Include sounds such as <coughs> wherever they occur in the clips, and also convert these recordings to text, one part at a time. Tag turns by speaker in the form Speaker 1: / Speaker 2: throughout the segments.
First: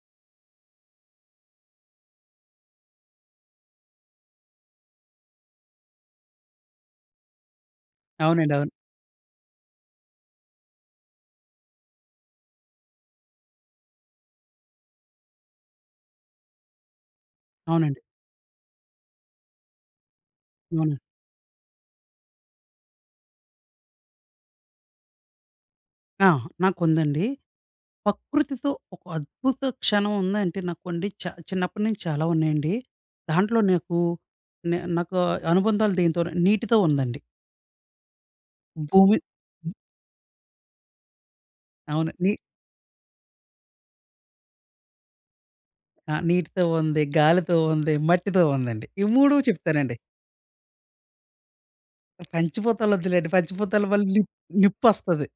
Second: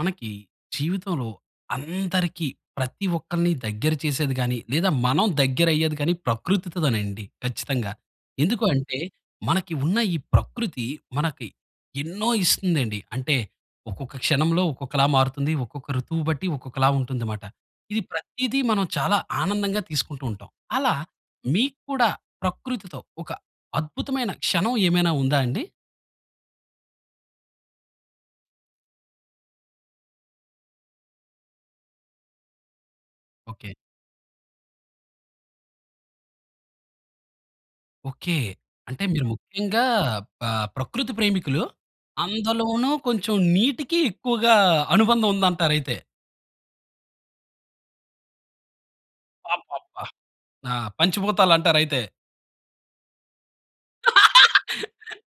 Speaker 1: మనకి జీవితంలో అందరికీ ప్రతి ఒక్కల్ని దగ్గర చేసేది గాని, లేదా మనం దగ్గర అయ్యేది గాని ప్రకృతితోనండి ఖచ్చితంగా.
Speaker 2: అవునండి.
Speaker 1: ఎందుకు
Speaker 2: అవును.
Speaker 1: అంటే, మనకి ఉన్న ఈ ప్రకృతి మనకి ఎన్నో ఇస్తుందండి. అంటే ఒక్కొక్క క్షణంలో ఒక్కొక్కలా మారుతుంది. ఒక్కొక్క ఋతువు బట్టి ఒక్కొక్కలా ఉంటుంది మాట.
Speaker 2: అవునండి.
Speaker 1: ఇది ప్రతీదీ, మనం చాలా ఆనందంగా తీసుకుంటూ ఉంటాం. అలా
Speaker 2: అవునండి.
Speaker 1: మీకు కూడా ప్రకృతితో ఒక అద్భుతమైన క్షణం ఏమైనా ఉందా అండి?
Speaker 2: ఆ! నాకు ఉందండి. ప్రకృతితో ఒక అద్భుత క్షణం ఉందంటే, నాకు అండి చ చిన్నప్పటి నుంచి చాలా ఉన్నాయండి. దాంట్లో
Speaker 1: ఓకె.
Speaker 2: నాకు నే నాకు అనుబంధాలు, దేనితో నీటితో ఉందండి.
Speaker 1: ఓకె. అంటే
Speaker 2: భూమి
Speaker 1: మీరు ముఖ్యంగా ఆహ్, ప్రకృతి ప్రేమికులు.
Speaker 2: అవును. నీ
Speaker 1: అందులోనూ కొంచెం నీటికి ఎక్కువగా అనుబంధం ఉందంటారైతే.
Speaker 2: ఆ! నీటితో ఉంది, గాలితో ఉంది, మట్టితో ఉందండి. ఈ 3 చెప్తానండి.
Speaker 1: అబ్బాబ్బా! ఆ! పంచభూతాలు అంటారైతే.
Speaker 2: పంచభూతాలు వద్దులేండి. పంచభూతల వల్ల నిప్
Speaker 1: <laughs>
Speaker 2: నిప్పొస్తది.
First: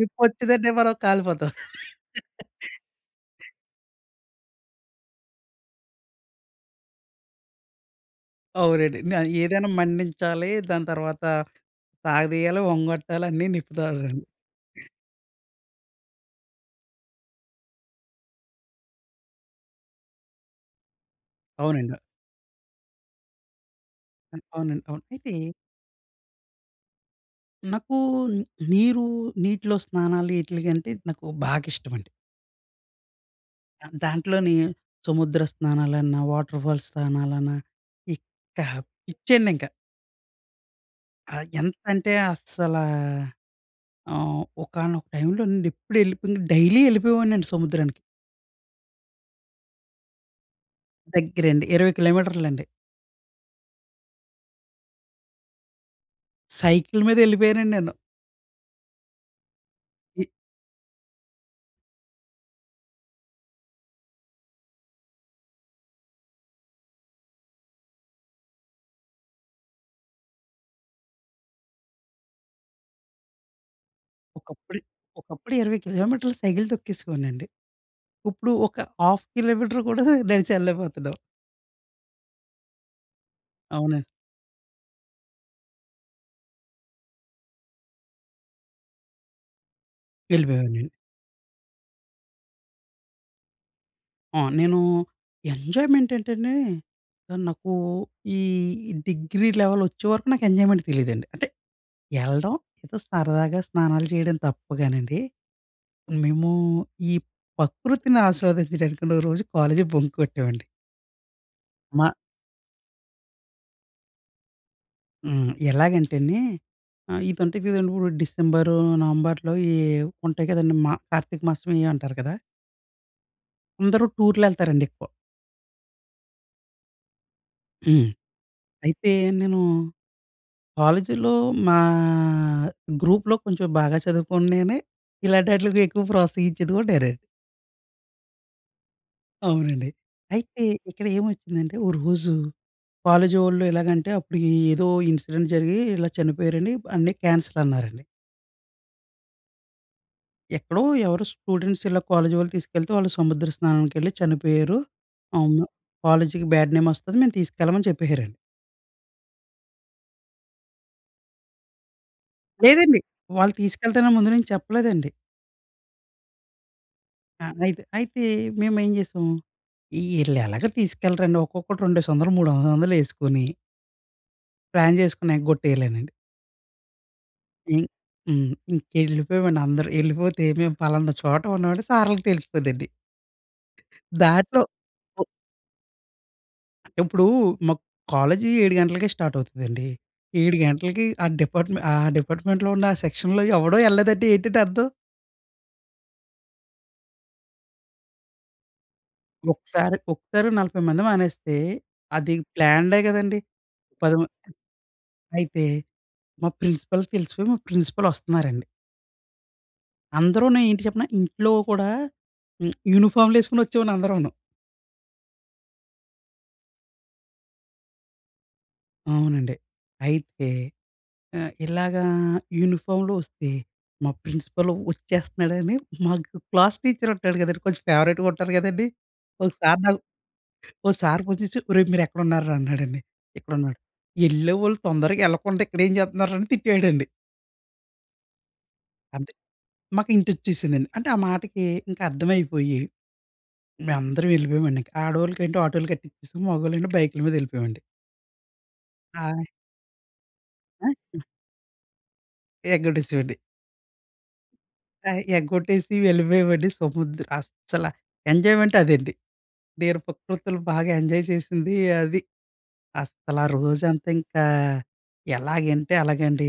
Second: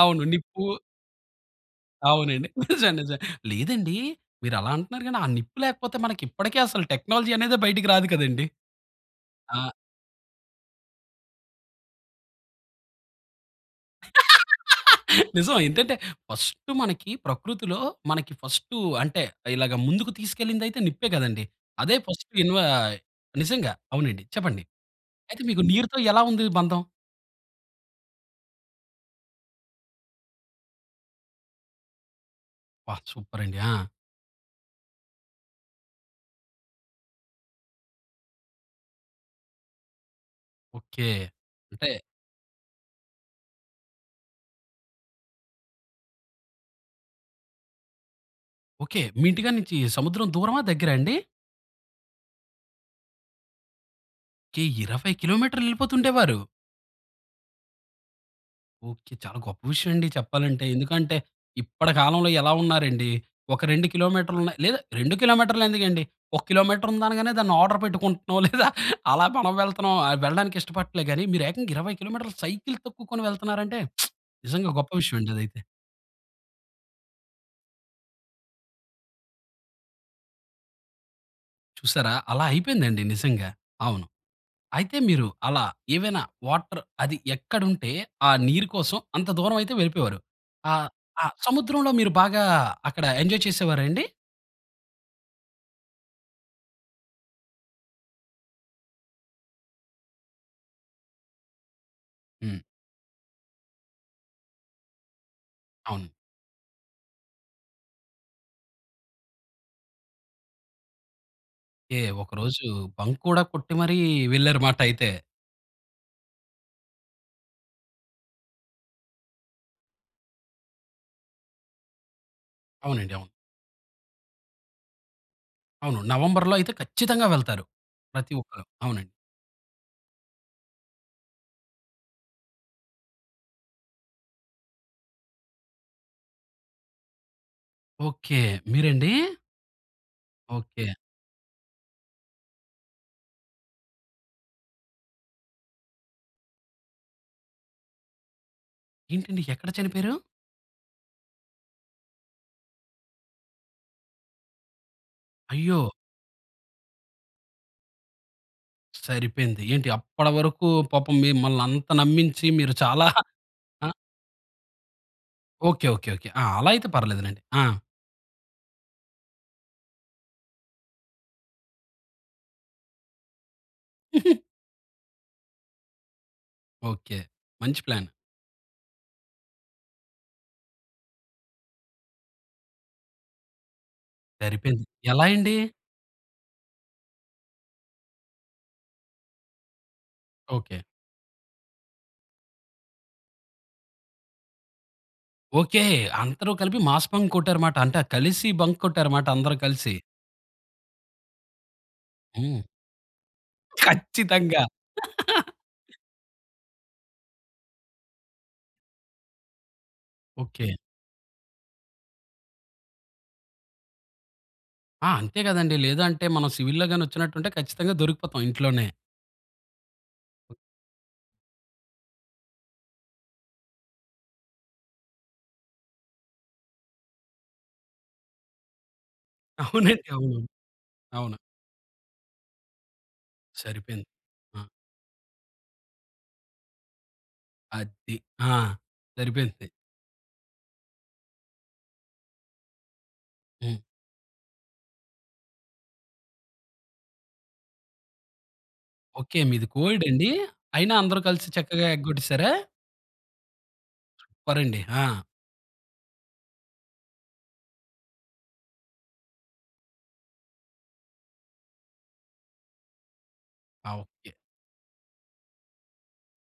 Speaker 1: అవును. నిప్పు
Speaker 2: మనం కాలిపోతాం.
Speaker 1: అవునండి. నిజం. నిజం.
Speaker 2: <laughs>
Speaker 1: లేదండి, మీరు అలా అంటున్నారు గాని ఆ నిప్పు లేకపోతే ఇప్పటికీ అసలు టెక్నాలజీ అనేదే బయటికి రాదు కదండీ.
Speaker 2: అవునండి. న
Speaker 1: ఆ!
Speaker 2: ఏదైనా మండించాలి, దాని తర్వాత సాగదీయాలి, ఒంగొట్టాలి అన్ని నిప్పు ద్వారానే అండి.
Speaker 1: <laughs> నిజం. ఏంటంటే ఫస్టు మనకి ప్రకృతిలో మనకి ఫస్టు అంటే, ఇలాగ ముందుకు తీసుకెళ్ళింది అయితే నిప్పే కదండి.
Speaker 2: అవునండి.
Speaker 1: అదే
Speaker 2: అ
Speaker 1: ఫస్టు ఇన్వ నిజంగా అవునండి.
Speaker 2: అం
Speaker 1: చెప్పండి.
Speaker 2: అవునండి, అవును. అయితే
Speaker 1: అయితే మీకు నీరుతో ఎలా ఉంది బంధం?
Speaker 2: నాకు నీరు నీటిలో స్నానాలు ఇట్లు గంటే నాకు బాగా ఇష్టమండి.
Speaker 1: అబ్బా! సూపర్ అండి. ఆ!
Speaker 2: దా దాంట్లోని సముద్ర స్నానాలన్నా, వాటర్‌ఫాల్స్ స్నానాలన్నా ఇక పిచ్చండి ఇంక.
Speaker 1: ఓకే.
Speaker 2: ఆ
Speaker 1: అంటే
Speaker 2: ఎంతంటే అస్సలా ఆహ్, ఒకానొక టైమ్‌లోనండి, ఎప్పుడు వెళ్ళిపో డైలీ వెళ్ళిపోయేవాడినండి సముద్రానికి.
Speaker 1: ఓకే. మీ ఇంటి కాడనుంచి సముద్రం దూరమా, దగ్గర అండి?
Speaker 2: దగ్గరండి. 20 కిలోమీటర్లండి.
Speaker 1: కె 20 కిలోమీటర్లు వెళ్ళిపోతుండేవారు.
Speaker 2: సైకిల్ మీద వెళ్ళిపోయానండి నేను.
Speaker 1: ఓకే. చాలా గొప్ప విషయమండి
Speaker 2: ఇ
Speaker 1: చెప్పాలంటే. ఎందుకంటే, ఇప్పటి కాలంలో ఎలా ఉన్నారండి. ఒక 2 కి.మీ. లేదా, 2 కి.మీ. ఎందుకండి ఒక కిలోమీటర్ ఉందనగానే దాన్ని ఆర్డర్ పెట్టుకుంటున్నాం లేదా, అలా మనం వెళ్తున్నాం వెళ్ళడానికి ఇష్టపడట్లేదు గానీ, మీరు ఏకంగా 20 కిలోమీటర్ల సైకిల్ తొక్కుకొని వెళ్తున్నారంటే <smacks lips> నిజంగా
Speaker 2: ఒకప్పుడు
Speaker 1: గొప్ప విషయమండి అది
Speaker 2: ఒకప్పుడు
Speaker 1: అయితే.
Speaker 2: 20 కి.మీ. సైకిల్ తొక్కేసేవాడనండి. ఇప్పుడు ఒక ½ కిలోమీటర్ కూడా నడిచి ఎళ్ళలేకపోతున్నాం.
Speaker 1: చూసారా అలా అయిపోయింది అండి నిజంగా.
Speaker 2: అవునండి.
Speaker 1: అవును. అయితే మీరు అలా ఏవైన వాటర్ అది ఎక్కడ ఉంటే ఆ నీరు కోసం అంత దూరం అయితే వెళ్ళిపోయేవారు.
Speaker 2: వెళ్ళిపోయేవాడిని
Speaker 1: ఆ!
Speaker 2: నేను.
Speaker 1: ఆహ్, సముద్రంలో మీరు బాగా అక్కడ ఎంజాయ్ చేసేవార అండి?
Speaker 2: ఆ! నేను ఎంజాయ్‌మెంట్ ఏంటంటే, నాకు ఈ డిగ్రీ లెవెల్ వచ్చేవరకు నాకు ఎంజాయ్‌మెంట్ తెలీదండి. అంటే ఎళ్ళడం,
Speaker 1: హ్మ్.
Speaker 2: ఏదో సరదాగా స్నానాలు చేయడం తప్ప గానండి.
Speaker 1: అవును.
Speaker 2: మేము ఈ ప్రకృతిని ఆస్వాదించడానికి ఒక రోజు కాలేజీ బంక్ కొట్టామండి.
Speaker 1: ఏ
Speaker 2: మా
Speaker 1: ఒకరోజు బంక్ కూడా కొట్టి మరి వెళ్ళారు మాట అయితే.
Speaker 2: హ్మ్. ఎలాగంటే అండి ఆహ్, ఇది ఉంటది కదండీ ఇపుడు డిసెంబర్ నవంబర్‌లో ఈ ఉంటాయి కదండీ. మ కార్తీక మాసమెయో అంటారు కదా!
Speaker 1: అవునండి, అవును.
Speaker 2: అందరూ టూర్‌లు యెళ్తారండి ఎక్కువ.
Speaker 1: అవును. నవంబర్‌లో అయితే ఖచ్చితంగా వెళ్తారు.
Speaker 2: హ్మ్.
Speaker 1: ప్రతి ఒక్కరు. అవునండి.
Speaker 2: అయితే నేను కాలేజీలో మా గ్రూప్‌లో కొంచెం బాగా చదువుకున్నే నేనే. ఇలాంటి ఆట్లికి ఎక్కువ ప్రోత్సహించేది కూడా నేనే.
Speaker 1: ఓకే. మీరండి?
Speaker 2: అవునండి. అయితే
Speaker 1: ఓకే.
Speaker 2: ఇక్కడ ఏమొచ్చిందంటే, ఓ రోజు కాలేజీ వాళ్ళు ఎలాగంటే అప్పుడు ఏదో ఇన్సిడెంట్ జరిగి ఇలా చనిపోయారండి అన్ని క్యాన్సిల్ అన్నారండి.
Speaker 1: ఏంటండి? ఎక్కడ చనిపోయారు?
Speaker 2: ఎక్కడో ఎవరో స్టూడెంట్స్ ఇలా కాలేజీ వాళ్ళు తీసుకెళ్తే వాళ్ళు సముద్ర స్నానానికెళ్ళి చనిపోయారు. అవును.
Speaker 1: అయ్యో!
Speaker 2: కాలేజీకి బ్యాడ్ నేమ్ వస్తది మేము తీసుకెళ్ళమని చెప్పేసారండి.
Speaker 1: సరిపోయింది. ఏంటి అప్పడివరకు పాపం మిమ్మల్ని అంత నమ్మించి మీరు
Speaker 2: లేదండి.
Speaker 1: చాలా <chuckles>
Speaker 2: వాళ్ళు
Speaker 1: అ!
Speaker 2: తీసుకెల్తానని ముందు నుంచి చెప్పలేదండి.
Speaker 1: ఓకె. ఓకె. ఓకె. ఆ! అలా అయితే పర్వాలేదు లెండి.
Speaker 2: ఆ!
Speaker 1: ఆ!
Speaker 2: అయితే అయితే మేమేం జేసాం. ఈళ్ళు ఎలాగో తీసుకెళ్ళరండి ఒక్కొక్కడు రెండేసోందలు మూడు వంద వందలేసుకొని
Speaker 1: <laughs>
Speaker 2: ప్లాన్ చేసుకున్నా ఎగొట్టేయలేనండి.
Speaker 1: ఓకె. మంచి
Speaker 2: హ్మ్,
Speaker 1: ప్లాన్.
Speaker 2: హ్మ్. ఇంకెళ్ళిపోయామండి అందరూ. ఎళ్ళిపోతే మేం పలానా చోట ఉన్నమని సార్‌లుకి తెలిసిపోద్దండి. దాంట్లో
Speaker 1: సరిపోయింది. ఎలా
Speaker 2: ఓ
Speaker 1: అండి?
Speaker 2: అంటే ఇప్పుడూ, మా కాలేజీ 7:00 గంటలకే స్టార్ట్ అవుతదండి. 7:00
Speaker 1: ఓకె.
Speaker 2: గంటలకి, ఆ డిపార్ట్మెంట్ ఆ డిపార్ట్మెంట్‌లో ఉన్న సెక్షన్‌లో ఎవడూ ఎళ్ళలేదంటే ఏంటండి అర్థం?
Speaker 1: ఓకె. అందరు కలిపి మాస్ బంక్ కొట్టారు మాట. అంటే కలిసి బంక్ కొట్టారు మాట అందరు కలిసి.
Speaker 2: ఒకసారి ఒక్కసారి 40 మంది మానేస్తే, అది
Speaker 1: హ్మ్.
Speaker 2: ప్లాన్డే కదండీ! పది మంద్
Speaker 1: ఖచ్చితంగా.
Speaker 2: అయితే మా ప్రిన్సిపల్‌కి తెలిసిపోయి, మా ప్రిన్సిపల్ వస్తున్నారండి. అందరునే
Speaker 1: ఓకె.
Speaker 2: ఏంటి చెప్పనా! ఇంట్లో కూడా యూనిఫార్మ్‌లేసుకొని వచ్చేమండి అందరంను.
Speaker 1: ఆ! అంతే కదండి. లేదంటే మనం సివిల్‌లో గాని వచ్చినట్టుంటే ఖచ్చితంగా దొరికిపోతాం ఇంట్లోనే.
Speaker 2: అవునండి. అయితే ఆహ్, ఇలాగా యూనిఫామ్‌లో వస్తే, మా ప్రిన్సిపల్ వచ్చేస్తన్నాడని, మాకు క్లాసు టీచరు ఉంటాడు కదండీ! కొంచెం ఫేవరెట్‌గా ఉంటారు కదండీ! ఒకసార్ నాకు
Speaker 1: అవునండి. అవును.
Speaker 2: ఒక సార్
Speaker 1: అవును.
Speaker 2: ఫోన్ చెసి "ఒరేయ్! మీరు ఎక్కడున్నారురా?" అన్నాడండి. "ఎక్కడున్నారు?
Speaker 1: సరిపోయింది. అ!
Speaker 2: ఎళ్ళేవాళ్ళు తొందరగెళ్ళకుండా ఇక్కడేం చేస్తున్నారా?" అని తిట్టాడండి.
Speaker 1: అది. ఆ!
Speaker 2: అంతే.
Speaker 1: సరిపోయింది.
Speaker 2: మాకు హింటొచ్చేసిందండి. అంటే ఆ మాటకి ఇంకా, అర్థమైపోయి
Speaker 1: హ్మ్.
Speaker 2: మేం అందరం వెళ్ళిపోయామండి. ఆడొళ్ళకంటే ఆటోలు కట్టించేసి, మొగోళ్లండి బైకుల మీద వెళ్ళిపోయామండి.
Speaker 1: ఓకె.
Speaker 2: ఆయ్!
Speaker 1: మీది కో-ఎడ్ అండి? అయినా
Speaker 2: ఆ!
Speaker 1: అందరు కలిసి చక్కగా ఎగ్గొట్టేసారా?
Speaker 2: ఎగ్గొట్టేసేమండి.
Speaker 1: సూపరండి.
Speaker 2: ఆహ్,
Speaker 1: ఆ!
Speaker 2: ఎగ్గొట్టేసి వెళ్ళిపోయేవండి. సముద్ర అస్సల ఎంజాయ్మెంట్ అదండి. నేను ప్రకృతులు బాగా ఎంజాయ్ చేసింది అది. అస్సలా
Speaker 1: ఆ!
Speaker 2: రోజంతా
Speaker 1: ఓకె.
Speaker 2: ఇంక, ఎలాగంటే అలాగండి.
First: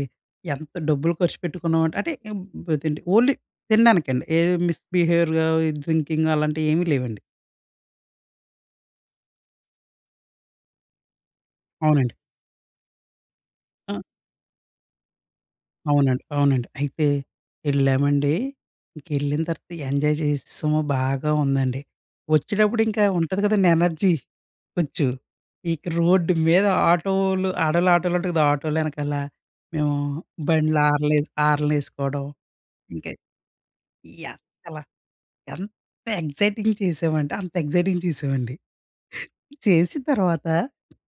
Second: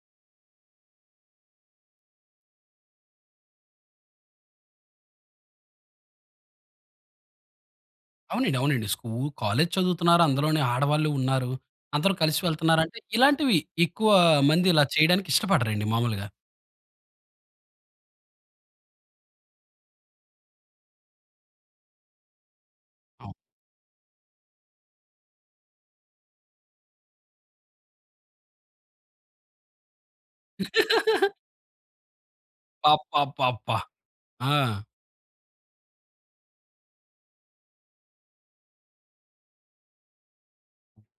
Speaker 2: ఎంత డబ్బులు ఖర్చుపెట్టుకున్నాం అంటే, <unintelligible> అంటే ఓన్లీ తినడానికండి. ఏ మిస్ బిహేవియర్‌గా ఈ డ్రింకింగ్ అలాంటివి ఏమీ లేవండి.
Speaker 1: అవునండి. అవునండి. స్కూ కాలేజ్ చదువుతున్నారు. అందులోనే ఆడవాళ్లు ఉన్నారు. అందరూ
Speaker 2: అవునండి.
Speaker 1: కలిసి వెళ్తున్నారు అంటే ఇలాంటివి,
Speaker 2: అ!
Speaker 1: ఎక్కువ మంది ఇలా చేయడానికి ఇష్టపడరండి
Speaker 2: అవునండి.
Speaker 1: మాములుగా.
Speaker 2: అవునండి. అయితే వెళ్ళామండి. ఇంక వెళ్ళిన తర్వాత ఎంజాయ్ చేసేసాము, బాగా ఉందండి. వచ్చేటప్పుడు ఇంకా
Speaker 1: అవును.
Speaker 2: ఉంటది కదండీ, ఎనర్జీ కొంచెం, ఇక రోడ్డు మీద ఆటోలు, ఆడోల్ల ఆటోలు ఉంటాయి గదా! ఆటోలు ఎనకాల, మేము బండ్లు ఆరన్లే
Speaker 1: <laughs>
Speaker 2: ఆరన్లేసుకోవడం ఇంకా,
Speaker 1: అబ్బబ్బబ్బా!
Speaker 2: ఈ
Speaker 1: ఆ!
Speaker 2: అసల ఎంత ఎక్సైటింగ్ చేశామంటే అంత ఎక్సైటింగ్ చేశామండి. చేసిన తర్వాత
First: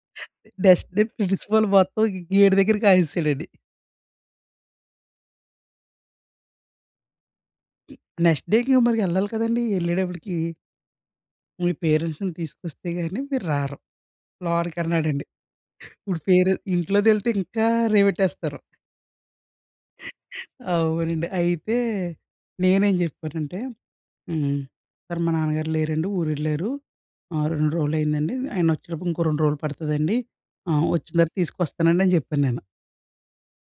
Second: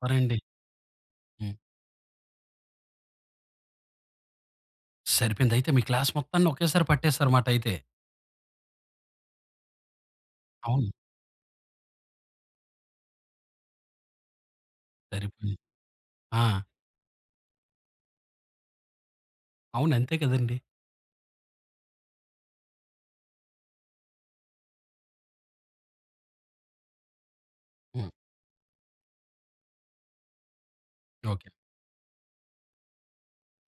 Speaker 1: పరండి
Speaker 2: నెక్స్ట్‌డే,
Speaker 1: హ్మ్.
Speaker 2: ప్రిన్సిపాల్ మొత్తం గేటు దగ్గర కాయిసాడండి.
Speaker 1: సరిపోయింది. అయితే మీ క్లాస్ మొత్తాన్ని ఒకేసారి పట్టేసారమాట అయితే.
Speaker 2: నెక్స్ట్ డేకి ఇంక మరి ఎళ్ళాలి కదండీ. ఎళ్ళేటప్పటికి
Speaker 1: అవును.
Speaker 2: మీ పేరెంట్స్‌ని తీసుకొస్తే గాని మీరు రారు. లోని కన్నాడండి.
Speaker 1: సరిపోయింది.
Speaker 2: ఇప్పుడు
Speaker 1: ఆ!
Speaker 2: పేరె ఇంట్లో తెలిస్తే ఇంకా రేవెట్టేస్తారు.
Speaker 1: అవును. అంతే కదండీ.
Speaker 2: అవునండి. అయితే నేనేం చెప్పానంటే హ్మ్, సార్ మా నాన్నగారు లేరండి, ఊరెళ్లారు. ఆహ్, 2 రోజులు
Speaker 1: హ్మ్.
Speaker 2: అయిందండి. ఆయన వచ్చేటప్పుడు ఇంకో 2 రోజులు పడుతదండి. ఆహ్, వచ్చిన తర్వాత
Speaker 1: ఓకె.
Speaker 2: తీసుకొస్తానండి అని చెప్పాను నేను.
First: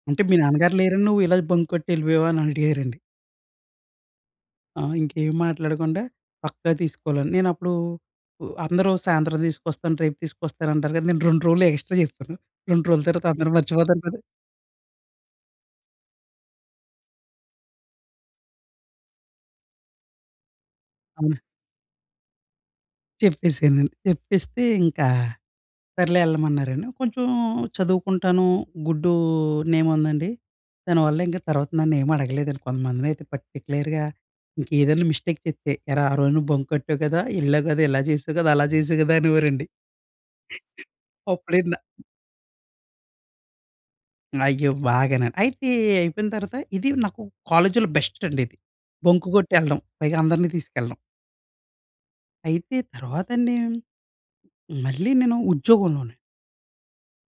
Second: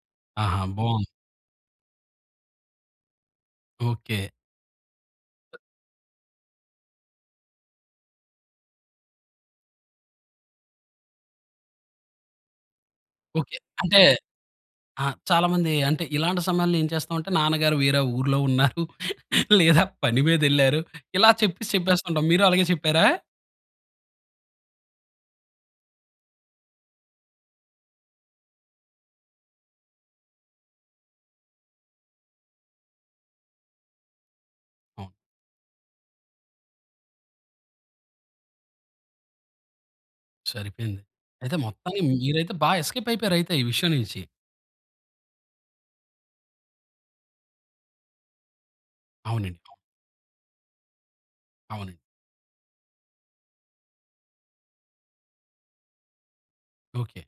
Speaker 2: అంటే మీ
Speaker 1: ఆహా!
Speaker 2: నాన్నగారు లేరని
Speaker 1: బావుంది.
Speaker 2: నువ్వు ఇలా బంక్ కొట్టి ఎళ్ళిపోయావా? అని అడిగారండి.
Speaker 1: ఓకే.
Speaker 2: ఆ! ఇంకేం మాట్లాడకుండా పక్కా తీసుకోవాలి. <unintelligible> నేను అప్పుడూ, అందరూ సాయంత్రం తీసుకొస్తాను రేపు తీసుకొస్తాను అంటారు కదా. నేను 2 రోజులు ఎగస్ట్రా చెప్పాను. 2 రోజులు తర్వాత అందరు
Speaker 1: ఓకె. అంటే
Speaker 2: మర్చిపోతారు కదా.
Speaker 1: ఆ! చాలా మంది అంటే ఇలాంటి సమయంలో ఏం చేస్తాం అంటే నాన్నగారు వేరే ఊర్లో ఉన్నారు, లేదా పని మీదెళ్లారు, ఇలా
Speaker 2: ఆ!
Speaker 1: చెప్పేసి చెప్పేస్తుంటాం. మీరు అలాగే చెప్పారా?
Speaker 2: చెప్పేసానండి. చెప్పేస్తే ఇంకా సర్లే ఎళ్ళమన్నారండి. కొంచెం చదువుకుంటాను గుడ్డు నేమ్ ఉందండి. దానివల్ల ఇంక తర్వాత నన్ను ఏం అడగలేదండి. కొంతమందిని అయితే పర్టిక్యులర్‌గా ఇంకే ఏదైనా మిస్టేక్ చెస్తే, ఏరా ఆ రోజు నువ్వు బంక్ కొట్టావు కదా. ఎళ్ళావు గదా, ఇలా జేసావు గదా, అలా జేసావు గదా అనేవారండి.
Speaker 1: సరిపోయింది. అయితే
Speaker 2: అప్పుడేన
Speaker 1: మొత్తానికి మీరైతే బా ఎస్కేప్ అయిపోయారు, అయితే ఈ విషయం నుంచి.
Speaker 2: అయ్యో! బాగానా. అయితే అయిపోయిన తర్వాత ఇది నాకు కాలేజీలో బెస్ట్ అండి ఇది. బంకు కొట్టి
Speaker 1: అవునండి.
Speaker 2: ఎళ్ళడం, పైగా అందరిని తీసుకెళ్ళడం.
Speaker 1: అవునండి.
Speaker 2: అయితే తర్వాతండి? మళ్ళీ నేను ఉద్యోగంలోనే
Speaker 1: ఓకె.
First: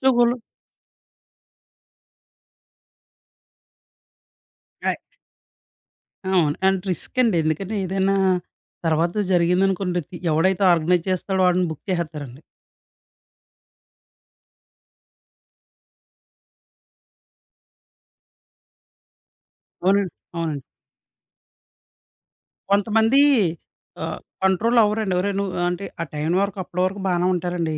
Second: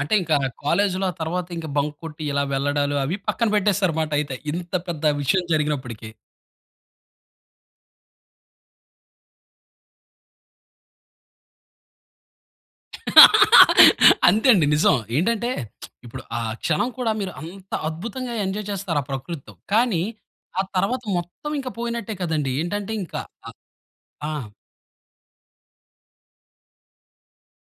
Speaker 1: అంటే ఇంకా కాలేజ్‌లో ఆ! తర్వాత ఇంక బంక్ కొట్టి ఇలా వెళ్ళడాలు అవి పక్కన పెట్టేసారు అన్నమాట ఐతె, ఇంత
Speaker 2: ఆయ్
Speaker 1: పెద్ద విషయం జరిగినప్పటికీ.
Speaker 2: అవును. అంటె రిస్క్ అండి. ఎందుకంటే ఏదైనా తర్వాత జరిగిందనుకోండి, తి ఎవడైతే ఆర్గనైజ్ చేస్తాడో వాడిని బుక్ చేసేతారండి.
Speaker 1: <laughs> అంతే అండి నిజం. ఏంటంటే <smacks lips> ఇప్పుడు ఆ! క్షణం కూడా మీరు అంత అద్భుతంగా ఎంజాయ్ చేస్తారు ఆ ప్రకృతితో. కానీ
Speaker 2: అవునండి.
Speaker 1: ఆ
Speaker 2: అవునండి.
Speaker 1: తర్వాత మొత్తం ఇంక పోయినట్టే కదండి? ఏంటంటే ఇంకా
Speaker 2: కొంతమంది
Speaker 1: అ
Speaker 2: ఆహ్,
Speaker 1: ఆ!
Speaker 2: కంట్రోల్ అవ్వరండి ఒరేయ్! నువ్ అంటే ఆ టయనివరకు అప్పటి వరకు బానే ఉంటారండి.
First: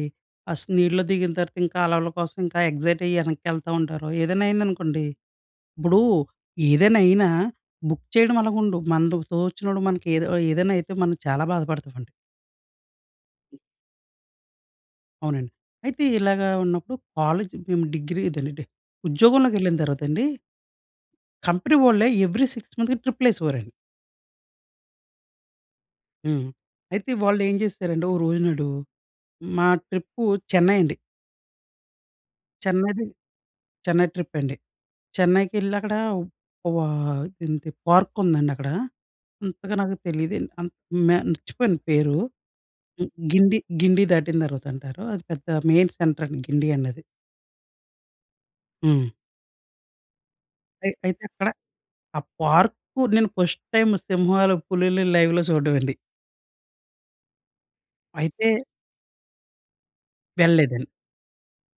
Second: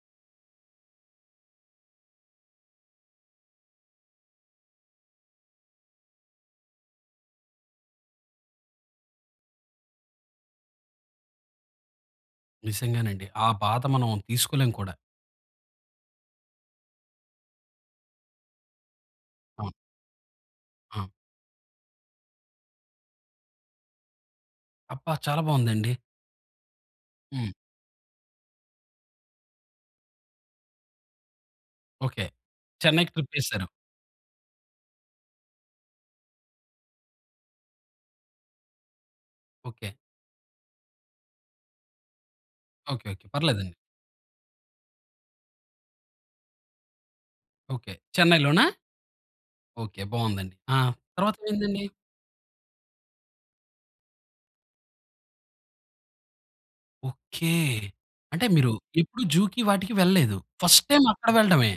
Speaker 2: ఆస్ నీళ్ళలో దిగిన తర్వాత ఇంకా అలల కోసం ఇంకా ఎక్సైట్ అయ్యి ఎనక్కేళ్తా ఉంటారు. ఏదైనా అయిందనుకోండి ఇప్పుడు ఏదైనా అయినా బుక్ చేయడం అలాగా ఉండు మన తోచినప్పుడు మనకి ఏదో ఏదైనా అయితే మనం చాలా బాధపడతామండి.
Speaker 1: నిజంగనండి. ఆ! బాధ మనం తీసుకోలేం కూడా.
Speaker 2: అవునండి. అయితే ఇలాగా ఉన్నప్పుడు కాలేజ్ మేము డిగ్రీ ఇదేలేండి ఉద్యోగంలోకి
Speaker 1: అవును.
Speaker 2: ఎళ్ళిన తర్వాత అండి...
Speaker 1: ఆ!
Speaker 2: కంపెనీ వాళ్ళే ఎవరీ 6 మంత్స్‌కి ట్రిప్పులేసేవారండి.
Speaker 1: అబ్బా! చాలా బావుందండి.
Speaker 2: హ్మ్. అయితే వాళ్ళు
Speaker 1: హ్మ్.
Speaker 2: ఏం చేశారంటే ఒక రోజు నాడు. మా ట్రిప్పు చెన్నై అండి.
Speaker 1: ఓకె.
Speaker 2: చెన్నైది
Speaker 1: చెన్నైకి ట్రిప్ ఏసేసారు.
Speaker 2: చెన్నై ట్రిప్ అండి. చెన్నై‌కెళ్ళి అక్కడ వా ఆహ్, ఏంటి పార్క్ ఉందండి అక్కడ. అంతగా
Speaker 1: ఓకె.
Speaker 2: నాకు తెలీదండి. అంత్ మే మర్చిపోయిన పేరు.
Speaker 1: ఓకె. ఓకె.
Speaker 2: గిండి
Speaker 1: పర్లేదండి.
Speaker 2: గిండి దాటిన తర్వాత అంటారు. అది పెద్ద మెయిన్ సెంటర్ అండి, గిండి అన్నది.
Speaker 1: ఓకె. చెన్నై‌లోనా?
Speaker 2: హ్మ్.
Speaker 1: ఓకె. బాగుందండి. ఆ!
Speaker 2: అయి అయితే
Speaker 1: తర్వాత
Speaker 2: అక్కడ,
Speaker 1: ఏందండి?
Speaker 2: ఆ పార్కు నేను ఫస్ట్ టైం సింహాలు, పులుల్ని లైవ్‌లో చూడడం అండి.
Speaker 1: ఓకె! అంటే
Speaker 2: అయితే
Speaker 1: మీరు ఎప్పుడు జూకి వాటికి వెళ్ళలేదు. ఫస్ట్
Speaker 2: వెళ్ళలేదండి.
Speaker 1: టైం అక్కడ వెళ్ళడమే.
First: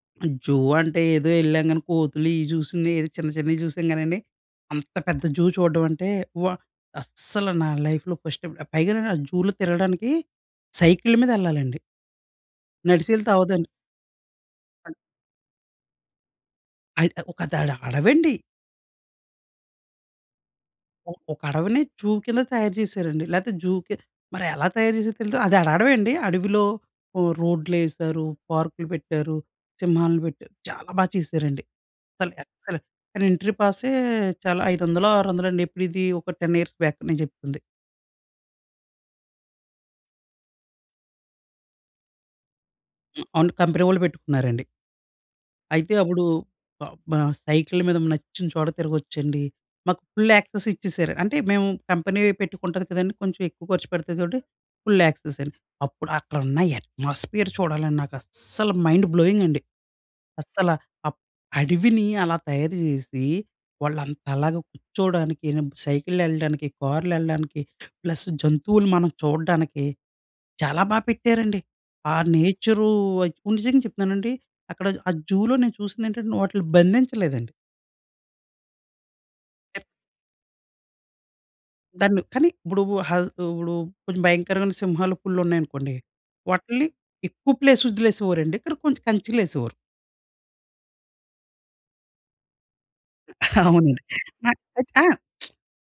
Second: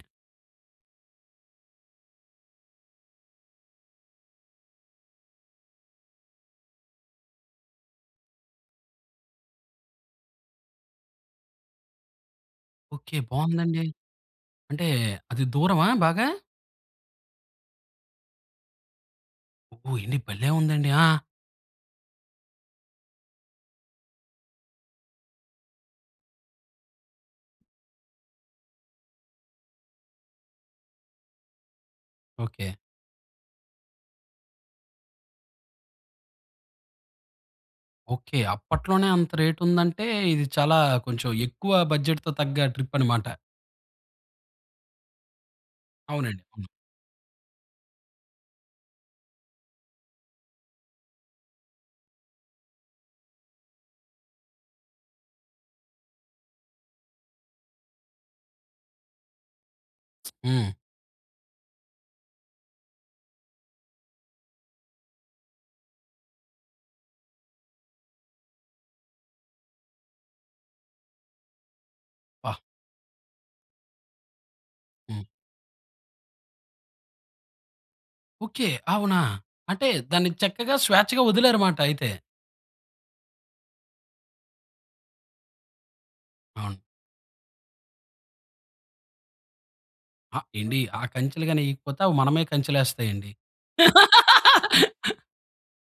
Speaker 2: జూ అంటే ఏదో ఎల్లంగాని కోతులు, ఇవి చూసింది. ఏదో చిన్న, చిన్నవి చూసాం గానండి. అంత పెద్ద జూ చూడ్డం అంటే వ అస్సలు నా లైఫ్‌లో ఫస్ట్ టైం, పైగా నేను జూలో తిరగడానికి సైకిల్ మీద వెళ్ళాలండి.
Speaker 1: ఓకె.
Speaker 2: నడిచెల్తే అవ్వదండీ.
Speaker 1: బాగుందండి. అంటే అది దూరమా బాగా?
Speaker 2: అద్ దడ అడవండి.
Speaker 1: ఓహ్! ఎండి భలే! ఉందండి. ఆ!
Speaker 2: ఒక అడవిని జూ కింద తయారు చేశారండి. లేతే జూకి మరి ఎలా తయారు చేసారో తెలీదు. అది అడ అడవండి. అడవిలో ఓహ్! రోడ్లేశారు, పార్కులు పెట్టారు, సింహాన్ని పెట్టారు. చాలా బాగా చేశారండి. అసలు
Speaker 1: ఓకె.
Speaker 2: ఎక్స్‌లెంట్. కానీ ఎంట్రీ పాసే చాలా ఐదొందలో, ఆరొందలో అండి. ఎప్పుడు ఇది ఒక 10 ఇయర్స్ బ్యాక్ నేను చెప్తుంది.
Speaker 1: ఓకె. అప్పట్లోనే అంత రేట్ ఉందంటే ఇది చాలా కొంచెం ఎక్కువ బడ్జెట్‌తో తగ్గ ట్రిప్ అనమాట.
Speaker 2: అవును. కంపెనీ వాళ్ళు పెట్టుకున్నారండి. అయితే అప్పుడు
Speaker 1: అవునండి. హ్మ్.
Speaker 2: బ బ సైకిల్ మీద నచ్చిన చోట తిరగొచ్చండి. మాకు ఫుల్ యాక్సెస్ ఇచ్చేసారు. అంటే మేము కంపెనీ పెట్టుకుంటది కదండీ కొంచెం ఎక్కువ ఖర్చు పెడుతది కాబట్టి ఫుల్ యాక్సెస్ అండి. అప్పుడు అక్కడ ఉన్న అట్మాస్ఫియర్ చూడాలని నాకస్సల మైండ్ బ్లోయింగ్ అండి. అస్సల
Speaker 1: హ్మ్.
Speaker 2: ఆ అడవిని అలా తయారు చేసి వాళ్ళు అంత లాగా కూర్చోడానికి, సైకిల్లెల్లడానికి, కార్లెల్లడానికి, ప్లస్ జంతువులు మనం చూడ్డానికి చాలా బాగా పెట్టారండి. ఆ
Speaker 1: బ్బా!
Speaker 2: నేచరు నిజంగా చెప్తున్నానండి అక్కడ ఆ
Speaker 1: హ్మ్.
Speaker 2: జూలో నేను చూసింది ఏంటంటే వాటిల్ని బంధించలేదండి.
Speaker 1: ఓకె. అవునా! అంటే దానికి చక్కగా స్వేచ్ఛగా వదిలారనమాట అయితే.
Speaker 2: దాన్ని కానీ ఇప్పుడు హ ఇప్పుడు కొంచెం భయంకరమైన సింహాలు పులులు ఉన్నాయనుకోండి,
Speaker 1: అవును.
Speaker 2: వాటిల్ని ఎక్కువ ప్లేస్ వదిలేసేవారండి. కానీ ఇక్కడ కొంచెం కంచెలు ఏసేవారు.
Speaker 1: ఆ! ఏండి ఆ కంచెలు గాని ఎయ్యకపోతే అవి మనమే కంచెలెస్తాయండి.
Speaker 2: అవునండి. నాకు అయితే ఆ! <smacks lips>
Speaker 1: <laughs>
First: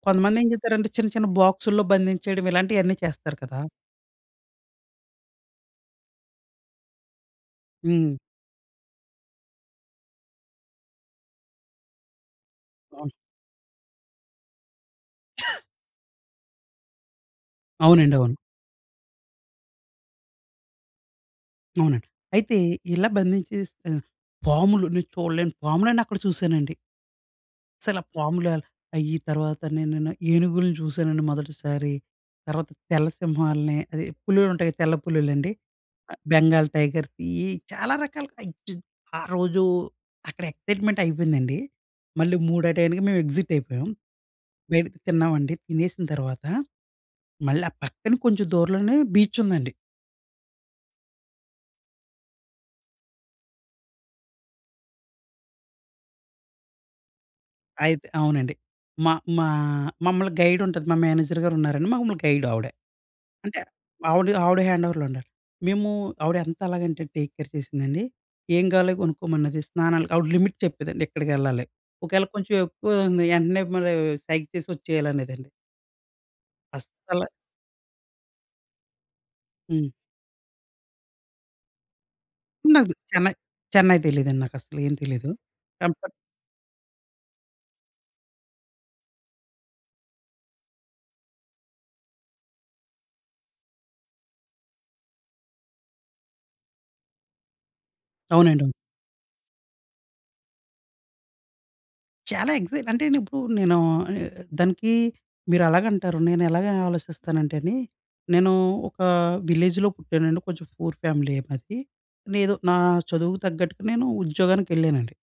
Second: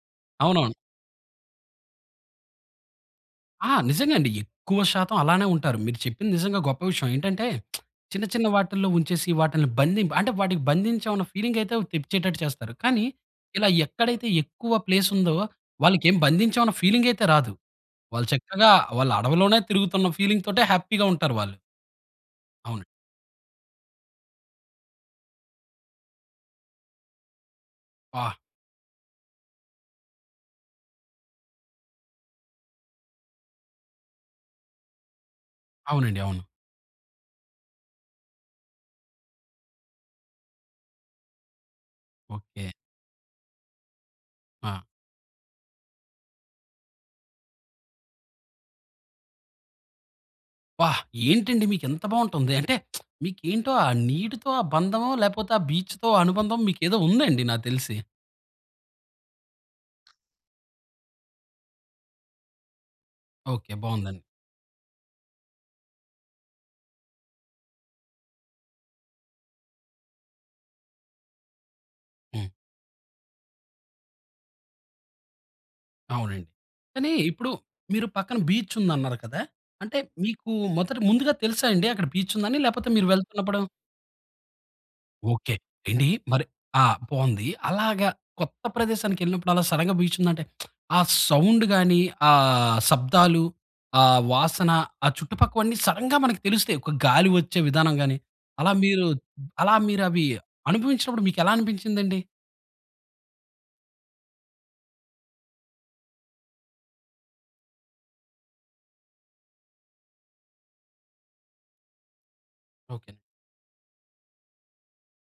Speaker 2: కొంతమంది ఏం
Speaker 1: అవునవును.
Speaker 2: చేస్తారంటే చిన్న చిన్న బాక్సుల్లో బంధించేయడం ఇలాంటియన్నీ చేస్తారు కదా!
Speaker 1: ఆ! నిజంగా అండి. ఎక్కువ శాతం అలానే ఉంటారు. మీరు చెప్పింది నిజంగా గొప్ప విషయం. ఏంటంటే <smacks lips>
Speaker 2: హ్మ్.
Speaker 1: చిన్న చిన్న వాటిల్లో ఉంచేసి వాటిల్ని బంధిం అంటే వాటికి బంధించామన్న ఫీలింగ్ అయితే తెప్పించేటట్టు చేస్తారు. కానీ
Speaker 2: అవును.
Speaker 1: ఇలా ఎక్కడైతే ఎక్కువ ప్లేస్ ఉందో
Speaker 2: <coughs>
Speaker 1: వాళ్లకి ఏ బంధించామన్న ఫీలింగ్ అయితే రాదు.
Speaker 2: అవునండి.
Speaker 1: వాళ్ళు
Speaker 2: అవును.
Speaker 1: చక్కగా వాళ్ళ అడవిలోనే తిరుగుతున్న ఫీలింగ్ తోటే హ్యాపీగా ఉంటారు వాళ్ళు.
Speaker 2: అవునండి. అయితే
Speaker 1: అవునండి.
Speaker 2: ఇలా బంధించేసి పాములు నేను చూడలేని పాములన్ని అక్కడ చూశానండి. అసల ఆ
Speaker 1: బ్బా!
Speaker 2: పాముల అయ్యి తర్వాత నే-నే నేన ఏనుగుల్ని చూసానండి మొదటిసారి. తర్వాత తెల్ల సింహాల్ని, అదే పులులు ఉంటాయి తెల్ల పులులండి.
Speaker 1: అవునండి. అవును.
Speaker 2: బెంగాల్ టైగర్స్ ఇయ్యి చాలా రకాలు ఆరోజు అక్కడ ఎక్సైట్మెంట్ అయిపోయిందండి. మళ్ళీ
Speaker 1: ఓకె.
Speaker 2: మూడాటాయానికి మేము ఎగ్జిట్ అయిపోయాం.
Speaker 1: ఆ!
Speaker 2: <unintelligible> తిన్నామండి తినేసిన తర్వాత, మళ్ళీ ఆ పక్కన కొంచెం దూరంలోనే బీచ్ ఉందండి.
Speaker 1: బ్బా! ఏంటండి మీకు ఇంత బాగుంటుంది. <smacks lips> అంటే, మీకు ఏంటో ఆ నీటితో బంధమో, లేకపోతే ఆ బీచ్‌తో అనుబంధం, మీకు ఏదో ఉంది అండి? నాకు తెలిసి.
Speaker 2: అయితే అవునండి. మా మా మమ్మల్ని గైడ్ ఉంటది, మా మేనేజర్ గారు ఉన్నారండి మమ్మల్ని గైడ్ ఆవిడ. అంటే,
Speaker 1: ఓకె. బాగుందండి.
Speaker 2: ఆవిడ ఆవిడ హ్యాండోవర్‌లో ఉండాలి. మేము, ఆవిడ ఎంతలాగంటే టేక్ కేర్ చేసిందండి. ఏం కావాలో కొనుక్కోమన్నది, స్నానాలు ఆవిడ లిమిట్ చెప్పేదండి, ఇక్కడికి వెళ్ళాలి. ఒకవేళ
Speaker 1: హ్మ్.
Speaker 2: కొంచెం ఎక్కువ అవుతుంది, యంటనే మళ్ళీ సైగా చేసి ఒచ్చేయాలి అనేదండి.
Speaker 1: అవునండి. కానీ
Speaker 2: అస్సల
Speaker 1: ఇప్పుడు, మీరు పక్కన బీచ్ ఉంది అన్నారు కదా!
Speaker 2: హ్మ్.
Speaker 1: అంటే మీకు మొదట ముందుగా తెలుసాండి? అక్కడ బీచ్ ఉందని, లేకపోతే
Speaker 2: నాకు
Speaker 1: మీరు
Speaker 2: చెన్నై
Speaker 1: వెళ్తున్నప్పుడ
Speaker 2: చెన్నై తెలీదండి, నాకు అసలు. ఏం తెలీదు.
Speaker 1: ఓకె. ఏండి
Speaker 2: టంపట్
Speaker 1: మరి ఆ! బాగుంది. అలాగా కొత్త ప్రదేశానికి వెళ్ళినప్పుడు, అలా సడెన్‌గా బీచ్ ఉంది అంటే, <smacks lips> ఆ సౌండ్ గాని, ఆ శబ్దాలు, ఆ వాసన, ఆ చుట్టుపక్కవన్ని సడెన్‌గా మనకు తెలుస్తాయి. ఒక గాలి వచ్చే విధానం గాని,
Speaker 2: అవునండి.
Speaker 1: అలా
Speaker 2: అవును.
Speaker 1: మీరు అలా మీరు అవి అనుభవించినప్పుడు మీకు ఎలా అనిపించింది అండి?
Speaker 2: చాలా ఎక్సైట్ అంటే, ఇప్పుడు నేను ఆహ్, దానికి మీరు అలాగ అంటారు, నేను ఎలాగ ఆలోచిస్తానంటే అండి. నేను ఒక విలేజ్‍లో పుట్టానండి. కొంచెం పూర్ ఫ్యామిలీయే మాది. ఏదో నేను, నా
Speaker 1: ఓకె.
Speaker 2: చదువుకు తగ్గట్టుగా నేను ఉద్యోగానికి వెళ్ళానండి.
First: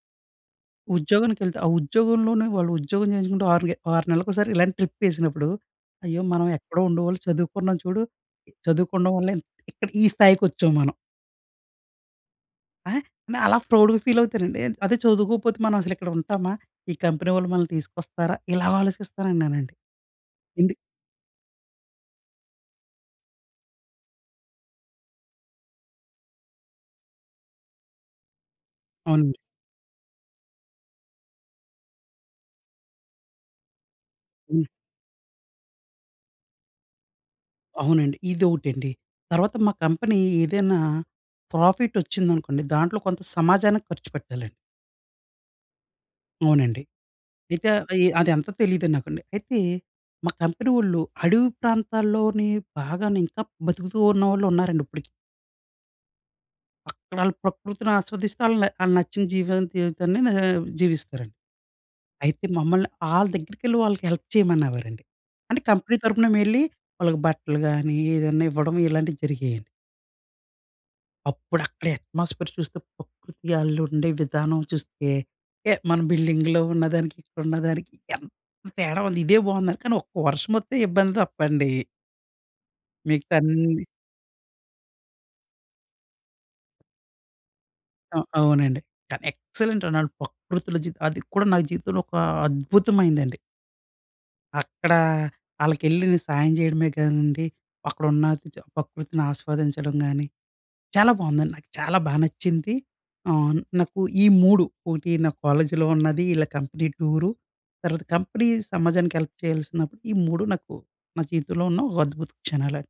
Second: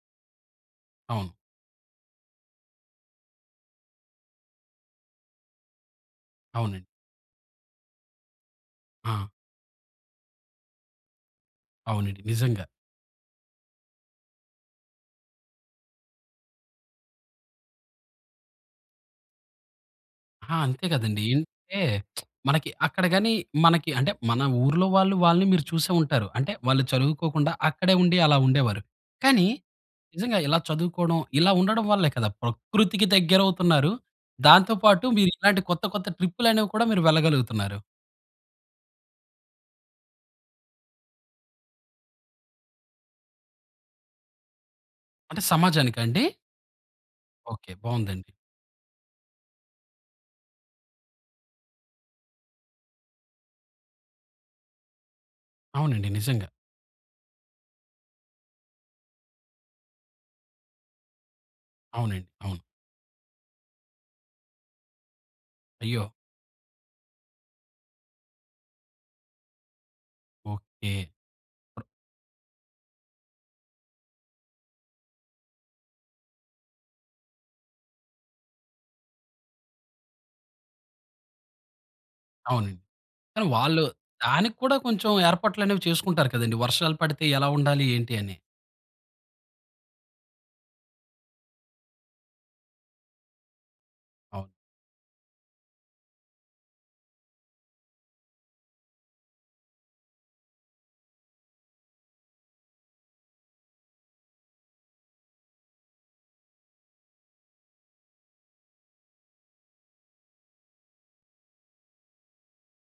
Speaker 1: అవును.
Speaker 2: ఉద్యోగానికి వెళ్తే, ఆ ఉద్యోగంలోనే వాళ్ళు, ఉద్యోగం చేయించుకుంటూ ఆరు గే ఆరు నెలలకు ఒకసారి ఇలాంటి ట్రిప్ వేసినప్పుడు, అయ్యో! మనం ఎక్కడో
Speaker 1: అవునండి.
Speaker 2: ఉండేవాళ్ళం, చదువుకున్నాం చూడు, చదువుకోవడం
Speaker 1: ఆ!
Speaker 2: వల్లే ఇంత్ ఇక్కడ ఈ స్థాయికి వచ్చాం మనం.
Speaker 1: అవునండి. నిజంగా.
Speaker 2: ఆ! నేను అలా ప్రౌడ్‍గా ఫీల్ అవుతానండి. అదే చదువుకోకపోతే మనం అసలు ఇక్కడ ఉంటామా? ఈ కంపెనీ వాళ్ళు మనల్ని తీసుకొస్తారా? ఇలాగ ఆలోచిస్తానండి నేనండి.ఇంద్
Speaker 1: ఆ! అంతే కదండీ! ఎందుకంటే <smacks lips> మనకి అక్కడ గాని, మనకి అంటే మన ఊర్లో వాళ్ళు వాళ్ళని మీరు చూసే ఉంటారు, అంటే వాళ్ళు చదువుకోకుండా అక్కడే ఉండి అలా ఉండేవారు.
Speaker 2: అవునండి.
Speaker 1: కానీ నిజంగా ఇలా చదువుకోవడం ఇలా ఉండడం వల్లే కదా, ప్రకృతికి దగ్గరవుతున్నారు,
Speaker 2: హ్మ్.
Speaker 1: దాంతో పాటు మీరు ఇలాంటి కొత్త, కొత్త ట్రిప్పులు అనేవి కూడా మీరు వెళ్లగలుగుతున్నారు.
Speaker 2: అవునండి, ఇదొకటండి. తర్వాత మా కంపెనీ ఏదైనా ప్రాఫిట్ వచ్చిందనుకోండి దాంట్లో కొంత సమాజానికి ఖర్చుపెట్టాలండి.
Speaker 1: అంటే సమాజానికా అండి?
Speaker 2: అవునండి. అయితే
Speaker 1: ఓకే. బాగుందండి.
Speaker 2: అది అంతా తెలీదు నాకండి. అయితే మా కంపెనీ వాళ్ళు అడవి ప్రాంతాల్లోనే బాగానే ఇంకా బ్రతుకుతూ ఉన్నవాళ్ళు ఉన్నారండి ఇప్పటికి.
Speaker 1: అవునండి. నిజంగా.
Speaker 2: అక్కడ ఆళ్ళు ప్రకృతిని ఆస్వాదిస్తూ ఆళ్ళు ఆళ్ళు నచ్చిన జీవితాన్ని జీవించ జీవిస్తారండి.
Speaker 1: అవునండి.
Speaker 2: అయితే
Speaker 1: అవును.
Speaker 2: మమ్మల్ని ఆళ్ళ దగ్గరికెళ్ళి ఆళ్ళకి హెల్ప్ చేయమనేవారండి. అంటే కంపెనీ
Speaker 1: అయ్యో!
Speaker 2: తరుపున మేం వెళ్ళి వాళ్ళకి బట్టలు కాని ఏదైనా ఇవ్వడం ఇలాంటివి జరిగాయండి.
Speaker 1: ఓకే.
Speaker 2: అప్పుడు అక్కడ అట్మాస్ఫియర్ చూస్తే ప్రకృతి ఆళ్ళు ఉండే విధానం చూస్తే మన బిల్డింగ్‌లో ఉన్నదానికి అక్కడ ఉన్నదానికి ఎంత తేడా ఉంది. ఇదే బాగుందండి కానీ ఒక్క వర్షం మొత్తం ఇబ్బంది తప్ప అండి...
Speaker 1: అవునండి.
Speaker 2: మిగతా
Speaker 1: కానీ వాళ్ళు
Speaker 2: అన్ని
Speaker 1: దానికి కూడా కొంచెం ఏర్పాట్లు అనేవి చేసుకుంటారు కదండీ! వర్షాలు పడితే ఎలా ఉండాలి? ఏంటి? అని.
Speaker 2: అవునండి. కానీ ఎక్సలెంట్ అండి. ఆళ్ళు ప్రకృతిలో జీవితం అది కూడా నా జీవితంలో ఒక అద్భుతమైనదండి.
Speaker 1: ఓహ్!
Speaker 2: అక్కడ ఆళ్ళకి ఎళ్ళి నేను సాయం చేయడమే కాదండి, అక్కడ ఉన్న ప్రకృతిని ఆస్వాదించడం గానీ, చాలా బాగుందండి. నాకు చాలా బాగా నచ్చింది. ఆహ్, నాకు ఈ 3 ఒకటి నా కాలేజీలో ఉన్నది, వీళ్ళ కంపెనీ టూరు, తర్వాత కంపెనీ సమాజానికి హెల్ప్ చేయాల్సినప్పుడు ఈ మూడు నాకు నా జీవితంలో ఉన్న ఒక అద్భుత క్షణాలండి.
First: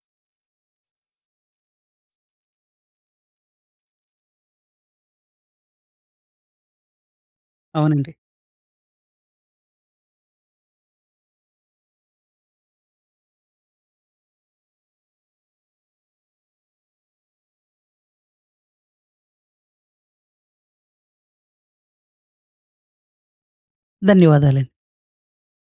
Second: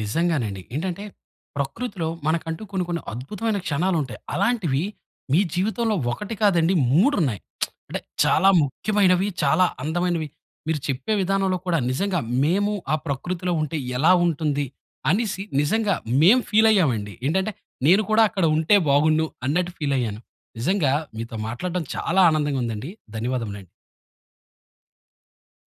Speaker 1: నిజంగానండి. ఏంటంటే ప్రకృతిలో మనకంటూ కొన్ని కొన్ని అద్భుతమైన క్షణాలు ఉంటాయి. అలాంటివి మీ జీవితంలో 1 కాదండి 3 ఉన్నాయి. <smacks lips> అంటే
Speaker 2: అవునండి.
Speaker 1: చాలా ముఖ్యమైనవి. చాలా అందమైనవి. మీరు చెప్పే విధానంలో కూడా నిజంగా మేము ఆ ప్రకృతిలో ఉంటే ఎలా ఉంటుంది? అనేసి నిజంగా మేము ఫీల్ అయ్యామండి. ఏంటంటే నేను కూడా అక్కడ ఉంటే బాగుండు అన్నట్టు ఫీల్ అయ్యాను. నిజంగా మీతో మాట్లాడడం చాలా ఆనందంగా ఉందండి. ధన్యవాదములండి.
Speaker 2: ధన్యవాదాలండి.